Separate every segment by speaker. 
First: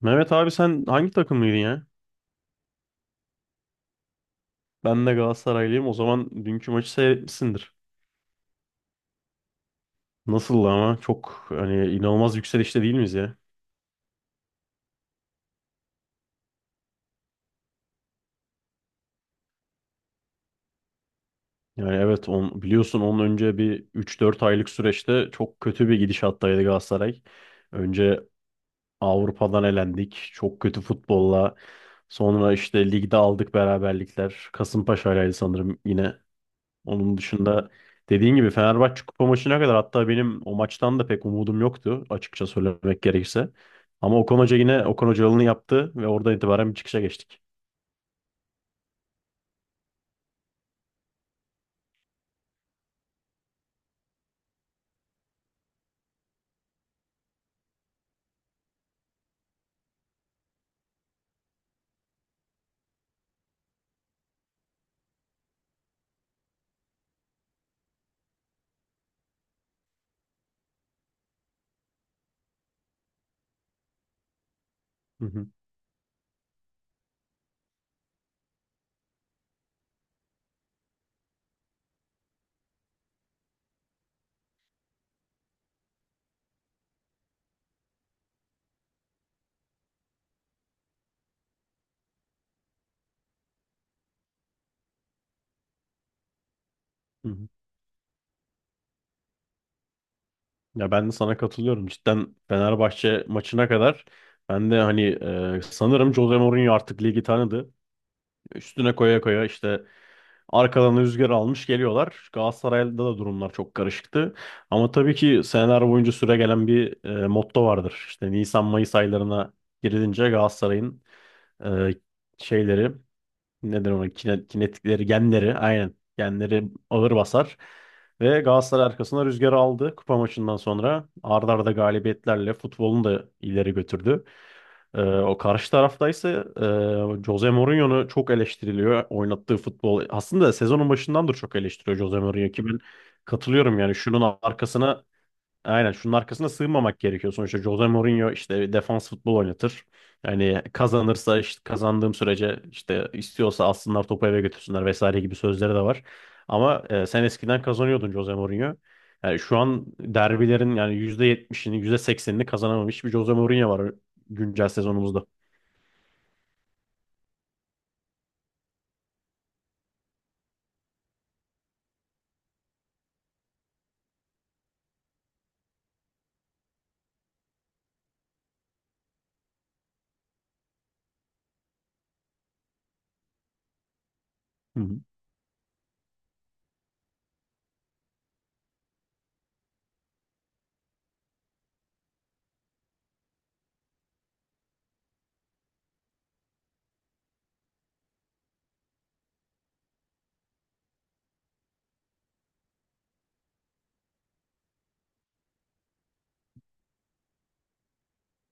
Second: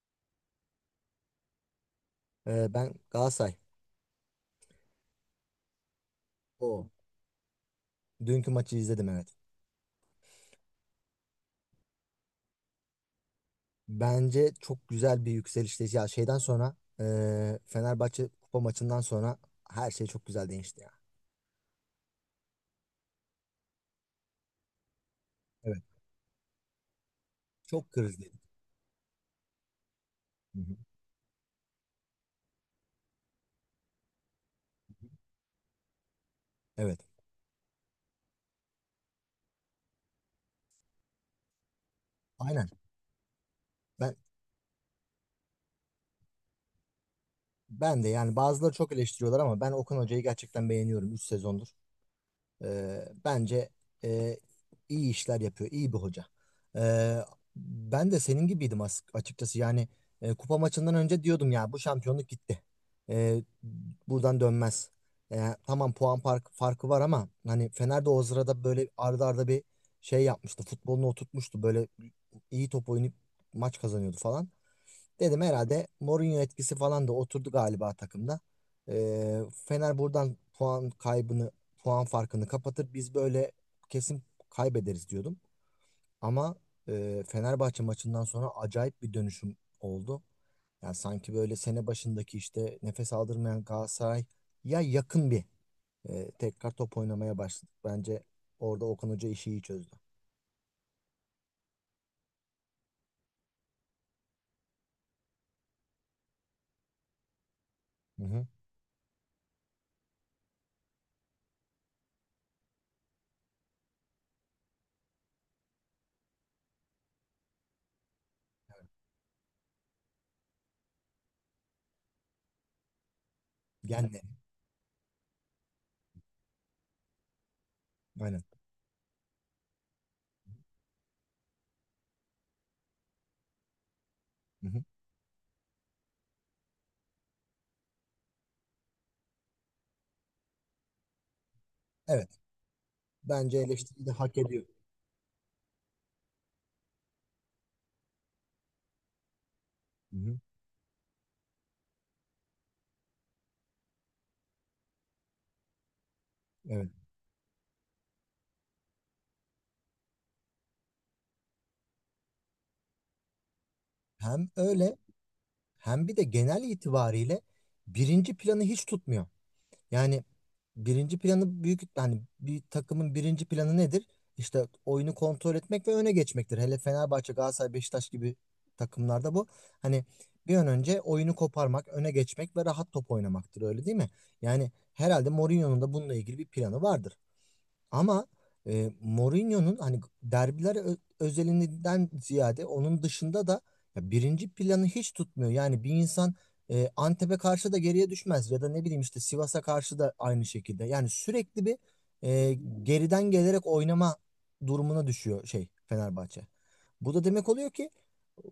Speaker 1: Mehmet abi sen hangi takımlıydın ya?
Speaker 2: Ben Galatasaray.
Speaker 1: Ben de Galatasaraylıyım. O zaman dünkü
Speaker 2: O.
Speaker 1: maçı seyretmişsindir.
Speaker 2: Dünkü maçı izledim, evet.
Speaker 1: Nasıldı ama? Çok hani inanılmaz yükselişte değil miyiz ya?
Speaker 2: Bence çok güzel bir yükselişte. Ya, şeyden sonra Fenerbahçe kupa maçından sonra her şey çok güzel değişti ya.
Speaker 1: Yani evet biliyorsun onun önce bir üç dört aylık süreçte çok
Speaker 2: Evet.
Speaker 1: kötü bir gidişattaydı Galatasaray.
Speaker 2: Çok
Speaker 1: Önce
Speaker 2: krizliydi.
Speaker 1: Avrupa'dan elendik.
Speaker 2: Hı
Speaker 1: Çok
Speaker 2: hı.
Speaker 1: kötü futbolla. Sonra işte ligde aldık beraberlikler. Kasımpaşa'ylaydı sanırım yine.
Speaker 2: Evet.
Speaker 1: Onun dışında dediğin gibi Fenerbahçe kupa maçına kadar hatta benim o maçtan da pek umudum yoktu açıkça
Speaker 2: Aynen.
Speaker 1: söylemek gerekirse.
Speaker 2: Ben
Speaker 1: Ama Okan Hoca yine Okan Hocalı'nı yaptı ve oradan itibaren bir çıkışa geçtik.
Speaker 2: ben de, yani bazıları çok eleştiriyorlar ama ben Okan Hoca'yı gerçekten beğeniyorum 3 sezondur. Bence e, iyi işler yapıyor, iyi bir hoca. Ee, ben de senin gibiydim açıkçası. Yani kupa maçından önce diyordum ya bu şampiyonluk gitti. Ee, buradan dönmez. Tamam, puan farkı var ama hani Fener de o sırada böyle ardı arda bir şey yapmıştı. Futbolunu oturtmuştu. Böyle iyi top oynayıp maç kazanıyordu falan.
Speaker 1: Hı
Speaker 2: Dedim
Speaker 1: hı,
Speaker 2: herhalde Mourinho etkisi falan da oturdu galiba takımda. Fener buradan puan kaybını, puan farkını kapatır. Biz böyle kesin kaybederiz diyordum. Ama Fenerbahçe maçından sonra acayip bir dönüşüm oldu. Yani sanki böyle sene başındaki işte nefes aldırmayan Galatasaray ya yakın bir tekrar top
Speaker 1: hı
Speaker 2: oynamaya
Speaker 1: hı.
Speaker 2: başladık. Bence orada Okan Hoca işi iyi çözdü.
Speaker 1: Ya ben de sana katılıyorum. Cidden Fenerbahçe maçına kadar ben de hani sanırım Jose Mourinho artık ligi tanıdı.
Speaker 2: Hı hı.
Speaker 1: Üstüne koya koya işte arkadan rüzgar almış geliyorlar. Galatasaray'da da durumlar çok karışıktı. Ama tabii ki seneler boyunca süre gelen bir motto vardır. İşte Nisan-Mayıs aylarına girilince Galatasaray'ın e, şeyleri neden ona
Speaker 2: Genleri.
Speaker 1: kinetikleri, genleri aynen. Genleri ağır basar. Ve
Speaker 2: Aynen.
Speaker 1: Galatasaray arkasına rüzgarı aldı kupa maçından sonra. Arda arda galibiyetlerle futbolunu da ileri götürdü.
Speaker 2: Hı hı.
Speaker 1: O karşı tarafta ise Jose Mourinho'nu çok eleştiriliyor. Oynattığı futbol aslında sezonun başından da çok eleştiriyor Jose
Speaker 2: Evet.
Speaker 1: Mourinho ki ben
Speaker 2: Bence
Speaker 1: katılıyorum yani
Speaker 2: eleştiri de
Speaker 1: şunun
Speaker 2: hak ediyor.
Speaker 1: arkasına aynen şunun arkasına sığınmamak gerekiyor. Sonuçta Jose Mourinho işte defans futbol oynatır.
Speaker 2: Hı hı.
Speaker 1: Yani kazanırsa işte kazandığım sürece işte istiyorsa alsınlar topu eve götürsünler vesaire gibi sözleri de var. Ama
Speaker 2: Evet.
Speaker 1: sen eskiden kazanıyordun Jose Mourinho. Yani şu an derbilerin yani yüzde yetmişini yüzde seksenini kazanamamış bir Jose Mourinho var
Speaker 2: Hem
Speaker 1: güncel
Speaker 2: öyle,
Speaker 1: sezonumuzda.
Speaker 2: hem bir de genel itibariyle birinci planı hiç tutmuyor. Yani birinci planı büyük, hani bir takımın birinci planı nedir? İşte oyunu kontrol etmek ve öne geçmektir. Hele Fenerbahçe, Galatasaray, Beşiktaş gibi takımlarda bu. Hani bir an önce oyunu koparmak, öne geçmek ve rahat top oynamaktır, öyle değil mi? Yani
Speaker 1: Hı hı.
Speaker 2: herhalde Mourinho'nun da bununla ilgili bir planı vardır. Ama Mourinho'nun hani derbiler özelinden ziyade onun dışında da ya birinci planı hiç tutmuyor. Yani bir insan Antep'e karşı da geriye düşmez ya da ne bileyim işte Sivas'a karşı da aynı şekilde. Yani sürekli bir e, geriden gelerek oynama durumuna düşüyor şey Fenerbahçe. Bu da demek oluyor ki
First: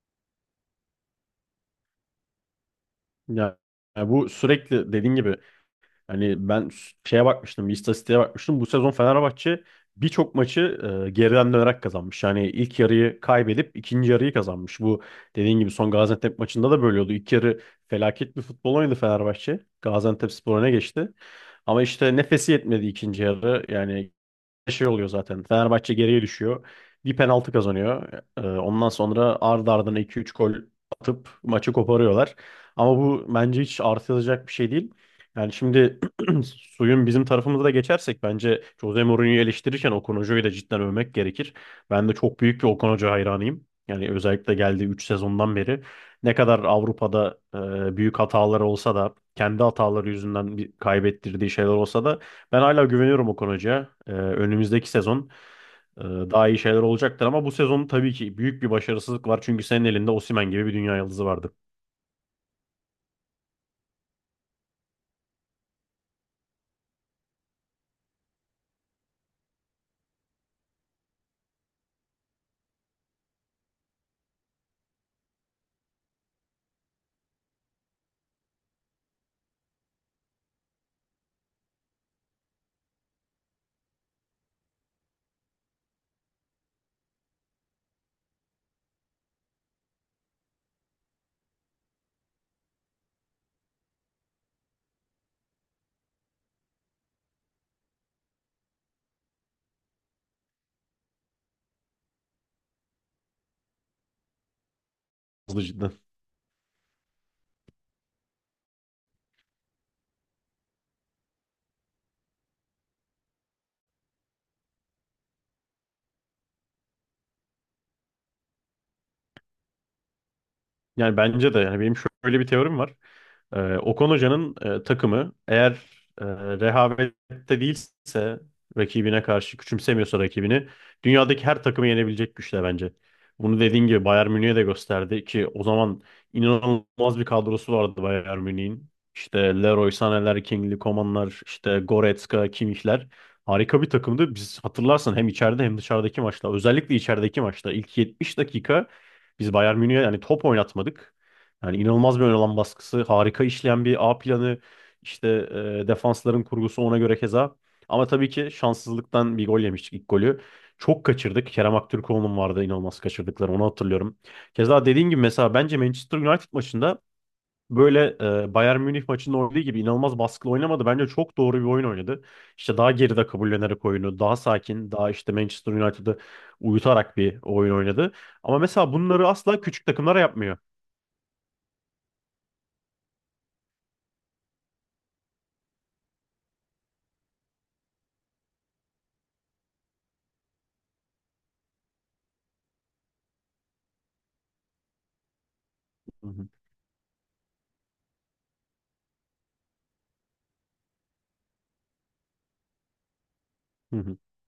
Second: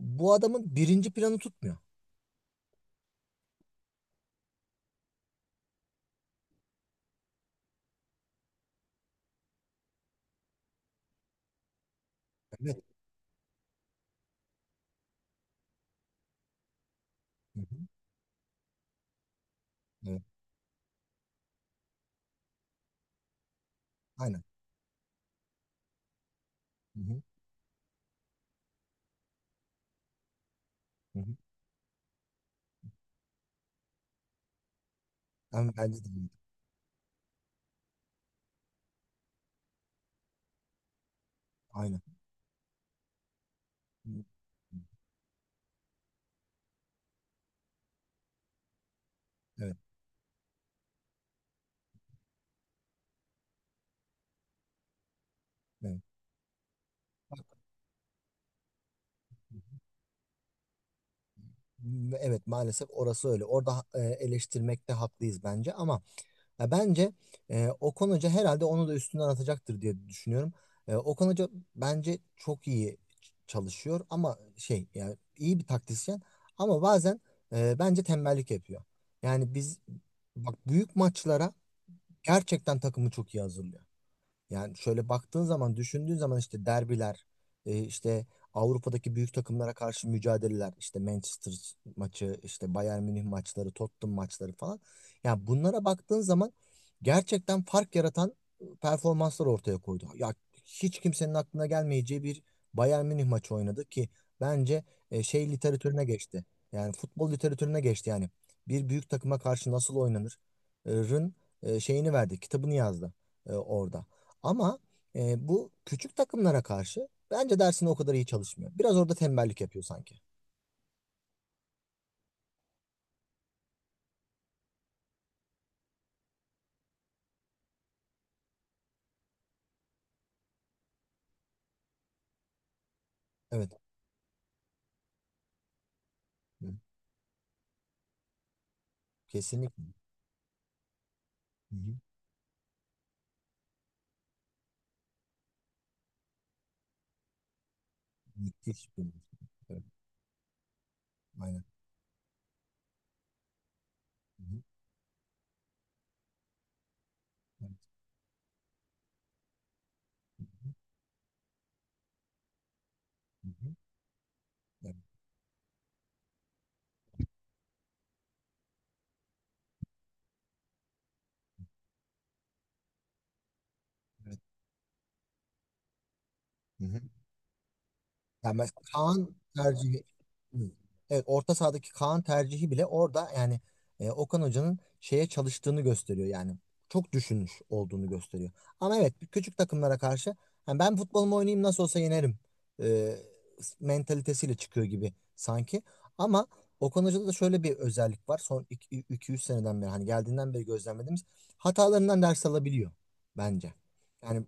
Speaker 2: bu adamın birinci planı tutmuyor.
Speaker 1: Yani, yani, bu sürekli dediğin gibi hani ben şeye bakmıştım, bir istatistiğe bakmıştım. Bu sezon Fenerbahçe birçok maçı geriden dönerek kazanmış. Yani ilk
Speaker 2: Evet.
Speaker 1: yarıyı kaybedip ikinci yarıyı kazanmış. Bu dediğin gibi son Gaziantep maçında da böyle oldu. İlk
Speaker 2: Hı
Speaker 1: yarı
Speaker 2: hı.
Speaker 1: felaket bir futbol oynadı Fenerbahçe.
Speaker 2: Evet.
Speaker 1: Gaziantep Spor öne geçti. Ama işte nefesi yetmedi ikinci yarı. Yani
Speaker 2: Aynen.
Speaker 1: şey oluyor zaten. Fenerbahçe geriye düşüyor.
Speaker 2: Hı
Speaker 1: Bir
Speaker 2: hı.
Speaker 1: penaltı kazanıyor. Ondan sonra ardı ardına 2-3 gol
Speaker 2: Hı
Speaker 1: atıp
Speaker 2: hı.
Speaker 1: maçı koparıyorlar. Ama bu bence hiç artılacak bir şey değil. Yani
Speaker 2: Ben-
Speaker 1: şimdi
Speaker 2: Bence de.
Speaker 1: suyun bizim tarafımıza da geçersek bence Jose Mourinho'yu eleştirirken Okan Hoca'yı da cidden övmek gerekir.
Speaker 2: Aynen.
Speaker 1: Ben de çok büyük bir Okan Hoca hayranıyım. Yani
Speaker 2: Hı.
Speaker 1: özellikle geldiği 3 sezondan beri ne kadar Avrupa'da büyük hataları olsa da kendi
Speaker 2: Evet.
Speaker 1: hataları yüzünden kaybettirdiği şeyler olsa da ben hala güveniyorum Okan Hoca'ya. Önümüzdeki sezon
Speaker 2: Evet.
Speaker 1: daha iyi şeyler olacaktır ama bu sezon tabii ki büyük bir başarısızlık var. Çünkü senin elinde Osimhen gibi bir dünya yıldızı vardı.
Speaker 2: Evet, maalesef orası öyle. Orada eleştirmekte haklıyız bence ama ya bence Okan Hoca herhalde onu da üstünden atacaktır diye düşünüyorum. Okan Hoca bence çok iyi çalışıyor ama şey yani iyi bir taktisyen, ama bazen bence tembellik yapıyor. Yani biz, bak, büyük maçlara gerçekten takımı çok iyi hazırlıyor. Yani şöyle baktığın zaman, düşündüğün zaman, işte derbiler, işte Avrupa'daki büyük takımlara karşı mücadeleler, işte Manchester maçı, işte Bayern Münih maçları, Tottenham maçları falan. Yani bunlara baktığın zaman gerçekten fark yaratan performanslar ortaya koydu. Ya, hiç kimsenin aklına gelmeyeceği bir Bayern Münih maçı oynadı ki bence şey
Speaker 1: Hızlı cidden.
Speaker 2: literatürüne geçti. Yani futbol literatürüne geçti yani. Bir büyük takıma karşı nasıl oynanır? Rın şeyini verdi, kitabını yazdı orada. Ama bu küçük takımlara karşı bence dersini o kadar iyi çalışmıyor. Biraz orada tembellik yapıyor sanki.
Speaker 1: Yani bence de yani benim şöyle bir teorim var. Okan Hoca'nın takımı eğer e, rehavette değilse rakibine karşı küçümsemiyorsa rakibini dünyadaki her takımı yenebilecek güçte bence. Bunu
Speaker 2: Evet.
Speaker 1: dediğin gibi Bayern Münih'e de gösterdi ki o zaman
Speaker 2: Hı.
Speaker 1: inanılmaz bir kadrosu vardı Bayern Münih'in. İşte
Speaker 2: Kesinlikle.
Speaker 1: Leroy Sané'ler, King'li Koman'lar,
Speaker 2: Hı
Speaker 1: işte
Speaker 2: hı.
Speaker 1: Goretzka, Kimmich'ler. Harika bir takımdı. Biz hatırlarsan hem içeride hem dışarıdaki maçta özellikle içerideki maçta ilk 70 dakika
Speaker 2: Müthiş bir-
Speaker 1: biz Bayern
Speaker 2: Evet.
Speaker 1: Münih'e yani top oynatmadık.
Speaker 2: Aynen.
Speaker 1: Yani inanılmaz bir ön alan baskısı, harika işleyen bir A
Speaker 2: Hı hı.
Speaker 1: planı, işte defansların kurgusu ona göre keza.
Speaker 2: Evet.
Speaker 1: Ama tabii ki şanssızlıktan bir gol yemiştik ilk golü. Çok kaçırdık. Kerem Aktürkoğlu'nun vardı inanılmaz
Speaker 2: Hı
Speaker 1: kaçırdıkları onu
Speaker 2: hı.
Speaker 1: hatırlıyorum. Keza
Speaker 2: Evet.
Speaker 1: dediğin gibi mesela bence Manchester United maçında böyle Bayern Münih maçında oynadığı gibi inanılmaz baskılı oynamadı. Bence çok doğru bir oyun oynadı. İşte daha geride kabullenerek oyunu, daha
Speaker 2: Evet.
Speaker 1: sakin, daha işte Manchester United'ı
Speaker 2: Hı hı.
Speaker 1: uyutarak bir oyun oynadı.
Speaker 2: Yani
Speaker 1: Ama
Speaker 2: mesela
Speaker 1: mesela bunları
Speaker 2: Kaan
Speaker 1: asla küçük
Speaker 2: tercihi.
Speaker 1: takımlara yapmıyor.
Speaker 2: Hı. Evet, orta sahadaki Kaan tercihi bile orada yani Okan Hoca'nın şeye çalıştığını gösteriyor yani çok düşünmüş olduğunu gösteriyor. Ama evet, küçük takımlara karşı yani ben futbolumu oynayayım nasıl olsa yenerim e, mentalitesiyle çıkıyor gibi sanki.
Speaker 1: Hı
Speaker 2: Ama
Speaker 1: hı.
Speaker 2: Okan Hoca'da da şöyle bir özellik var, son 200 seneden beri hani geldiğinden beri gözlemlediğimiz hatalarından ders alabiliyor bence.
Speaker 1: Hı hı.
Speaker 2: Yani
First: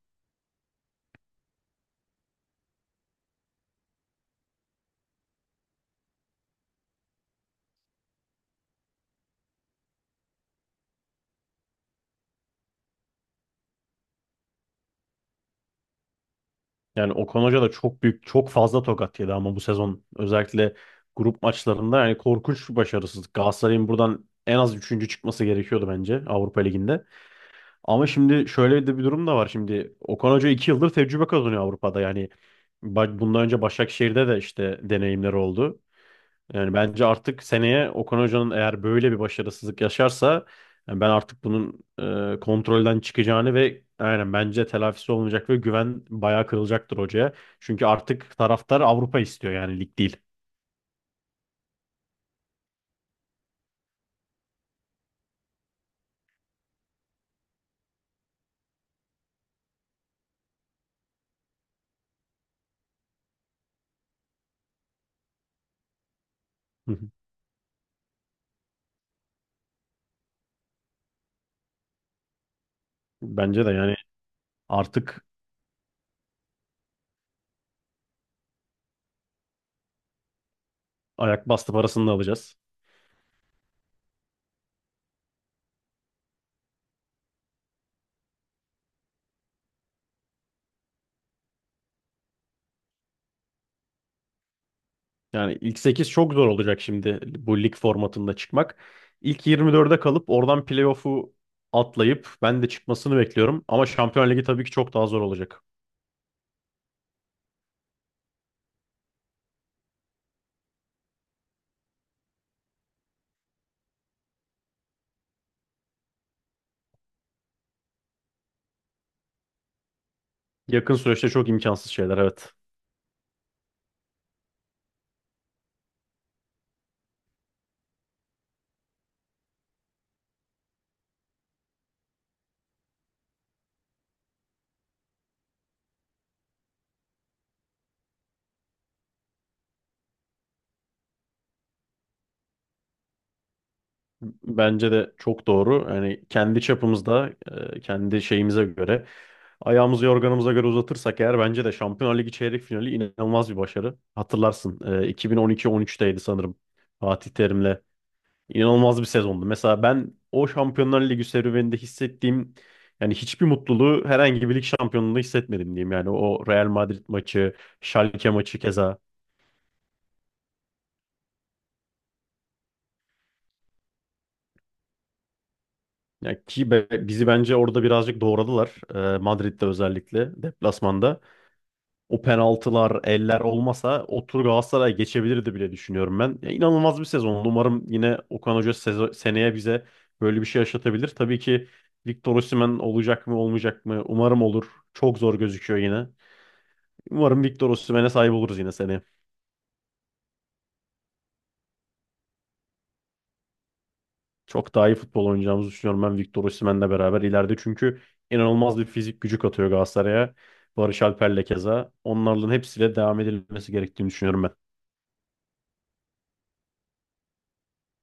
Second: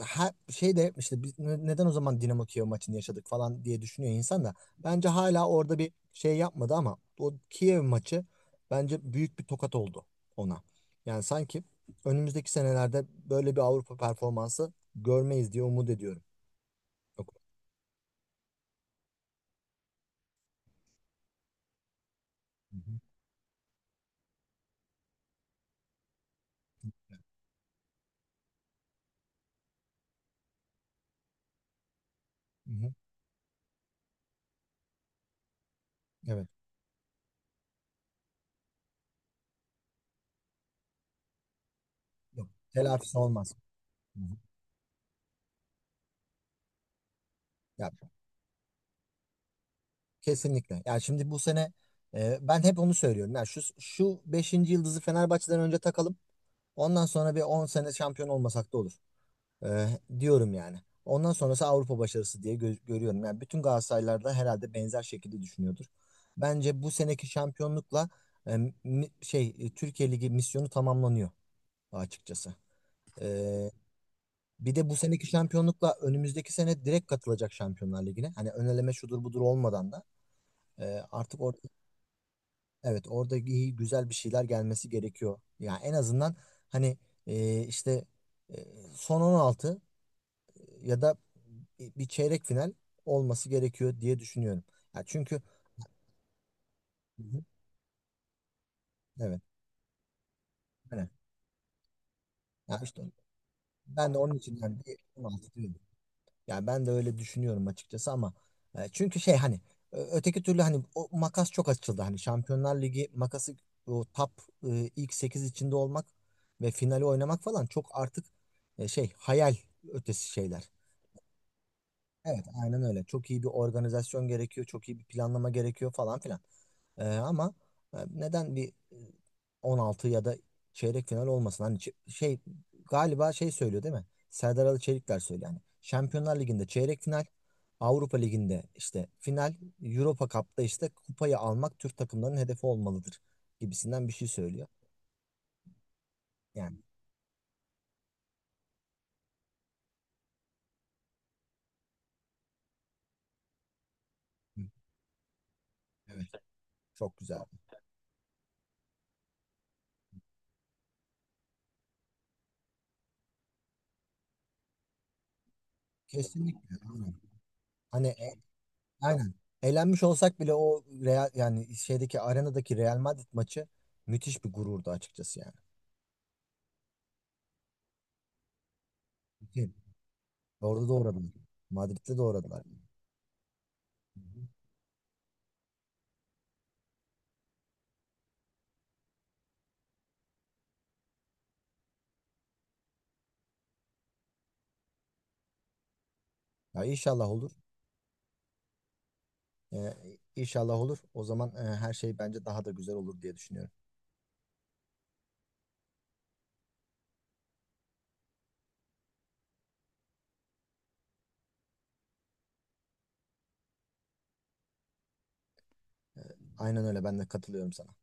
Speaker 2: her şey de işte biz neden o zaman Dinamo Kiev maçını yaşadık falan diye düşünüyor insan da bence hala orada bir şey yapmadı ama o Kiev maçı bence büyük bir tokat oldu ona. Yani sanki önümüzdeki senelerde böyle bir Avrupa performansı görmeyiz diye umut ediyorum.
Speaker 1: Yani
Speaker 2: Yok.
Speaker 1: Okan Hoca da çok büyük, çok fazla tokat yedi ama bu sezon özellikle grup maçlarında yani korkunç
Speaker 2: Hı
Speaker 1: bir
Speaker 2: hı.
Speaker 1: başarısızlık. Galatasaray'ın buradan en az üçüncü çıkması gerekiyordu bence Avrupa Ligi'nde. Ama şimdi şöyle de bir durum da var. Şimdi Okan Hoca iki yıldır tecrübe kazanıyor Avrupa'da. Yani
Speaker 2: Hı hı.
Speaker 1: bundan önce Başakşehir'de de işte deneyimleri oldu.
Speaker 2: Evet.
Speaker 1: Yani bence artık seneye Okan Hoca'nın eğer böyle bir başarısızlık yaşarsa yani ben artık bunun
Speaker 2: Yok.
Speaker 1: kontrolden
Speaker 2: Telafisi olmaz.
Speaker 1: çıkacağını ve
Speaker 2: Hı
Speaker 1: aynen
Speaker 2: hı.
Speaker 1: bence telafisi olmayacak ve güven bayağı kırılacaktır hocaya. Çünkü
Speaker 2: Ya,
Speaker 1: artık taraftar Avrupa istiyor yani lig değil.
Speaker 2: kesinlikle. Yani şimdi bu sene ben hep onu söylüyorum. Yani şu 5. yıldızı Fenerbahçe'den önce takalım. Ondan sonra bir 10 sene şampiyon olmasak da olur. Diyorum yani. Ondan sonrası Avrupa başarısı diye görüyorum. Yani bütün Galatasaraylılar da herhalde benzer şekilde düşünüyordur. Bence bu
Speaker 1: Hı hı.
Speaker 2: seneki şampiyonlukla e, şey Türkiye Ligi misyonu tamamlanıyor açıkçası.
Speaker 1: Bence de
Speaker 2: Ee,
Speaker 1: yani
Speaker 2: bir de bu
Speaker 1: artık
Speaker 2: seneki şampiyonlukla önümüzdeki sene direkt katılacak Şampiyonlar Ligi'ne. Hani öneleme şudur budur olmadan da artık
Speaker 1: ayak
Speaker 2: orada,
Speaker 1: bastı parasını da alacağız.
Speaker 2: evet, orada iyi güzel bir şeyler gelmesi gerekiyor. Yani en azından hani işte e, son 16 ya da bir çeyrek final olması gerekiyor diye düşünüyorum. Ya çünkü...
Speaker 1: Yani ilk sekiz çok zor olacak şimdi
Speaker 2: Hı hı.
Speaker 1: bu lig formatında çıkmak.
Speaker 2: Evet.
Speaker 1: İlk 24'e kalıp oradan
Speaker 2: Aynen.
Speaker 1: playoff'u atlayıp ben de
Speaker 2: Ya işte
Speaker 1: çıkmasını bekliyorum. Ama
Speaker 2: ben de
Speaker 1: Şampiyon
Speaker 2: onun
Speaker 1: Ligi
Speaker 2: için
Speaker 1: tabii ki
Speaker 2: yani
Speaker 1: çok
Speaker 2: bir
Speaker 1: daha zor
Speaker 2: 16
Speaker 1: olacak.
Speaker 2: diyorum. Yani ben de öyle düşünüyorum açıkçası ama çünkü şey hani öteki türlü hani o makas çok açıldı. Hani Şampiyonlar Ligi makası, o top ilk 8 içinde olmak ve finali oynamak falan çok artık şey hayal ötesi şeyler.
Speaker 1: Yakın süreçte çok imkansız şeyler
Speaker 2: Evet,
Speaker 1: evet.
Speaker 2: aynen öyle. Çok iyi bir organizasyon gerekiyor, çok iyi bir planlama gerekiyor falan filan. Ama neden bir 16 ya da çeyrek final olmasın? Hani şey galiba şey söylüyor değil mi? Serdar Ali Çelikler söylüyor yani. Şampiyonlar Ligi'nde çeyrek final, Avrupa Ligi'nde işte final, Europa Cup'ta işte kupayı almak Türk takımlarının hedefi olmalıdır gibisinden bir şey söylüyor.
Speaker 1: Bence de çok doğru. Yani kendi
Speaker 2: Yani,
Speaker 1: çapımızda, kendi şeyimize göre, ayağımızı yorganımıza göre uzatırsak eğer bence de Şampiyonlar Ligi çeyrek finali inanılmaz bir başarı.
Speaker 2: hı,
Speaker 1: Hatırlarsın, 2012-13'teydi
Speaker 2: evet,
Speaker 1: sanırım
Speaker 2: çok
Speaker 1: Fatih
Speaker 2: güzel.
Speaker 1: Terim'le. İnanılmaz bir sezondu. Mesela ben o Şampiyonlar Ligi serüveninde hissettiğim yani hiçbir mutluluğu herhangi bir lig şampiyonluğunda hissetmedim diyeyim. Yani o Real
Speaker 2: Kesinlikle.
Speaker 1: Madrid
Speaker 2: Aynen.
Speaker 1: maçı,
Speaker 2: Hani.
Speaker 1: Schalke maçı keza.
Speaker 2: Aynen. Eğlenmiş olsak bile o Real yani şeydeki arenadaki Real Madrid maçı müthiş bir gururdu açıkçası yani.
Speaker 1: Ya ki bizi bence orada birazcık doğradılar. Madrid'de
Speaker 2: Değil.
Speaker 1: özellikle
Speaker 2: Orada da
Speaker 1: deplasmanda.
Speaker 2: uğradılar. Madrid'de de
Speaker 1: O
Speaker 2: uğradılar.
Speaker 1: penaltılar, eller olmasa
Speaker 2: Hı
Speaker 1: o
Speaker 2: hı.
Speaker 1: tur Galatasaray geçebilirdi bile düşünüyorum ben. Ya, inanılmaz bir sezon. Umarım yine Okan Hoca seneye bize böyle bir şey yaşatabilir. Tabii ki Victor Osimhen olacak mı olmayacak mı? Umarım olur. Çok zor gözüküyor yine.
Speaker 2: Ya, inşallah
Speaker 1: Umarım
Speaker 2: olur.
Speaker 1: Victor Osimhen'e sahip oluruz yine seneye.
Speaker 2: Ee, inşallah olur. O zaman her şey bence daha da güzel olur diye düşünüyorum.
Speaker 1: Çok daha iyi futbol oynayacağımızı düşünüyorum ben Victor Osimhen'le beraber ileride. Çünkü inanılmaz bir fizik gücü katıyor Galatasaray'a. Barış Alper'le keza. Onların hepsiyle devam edilmesi gerektiğini düşünüyorum ben.
Speaker 2: Ee, aynen öyle, ben de katılıyorum sana.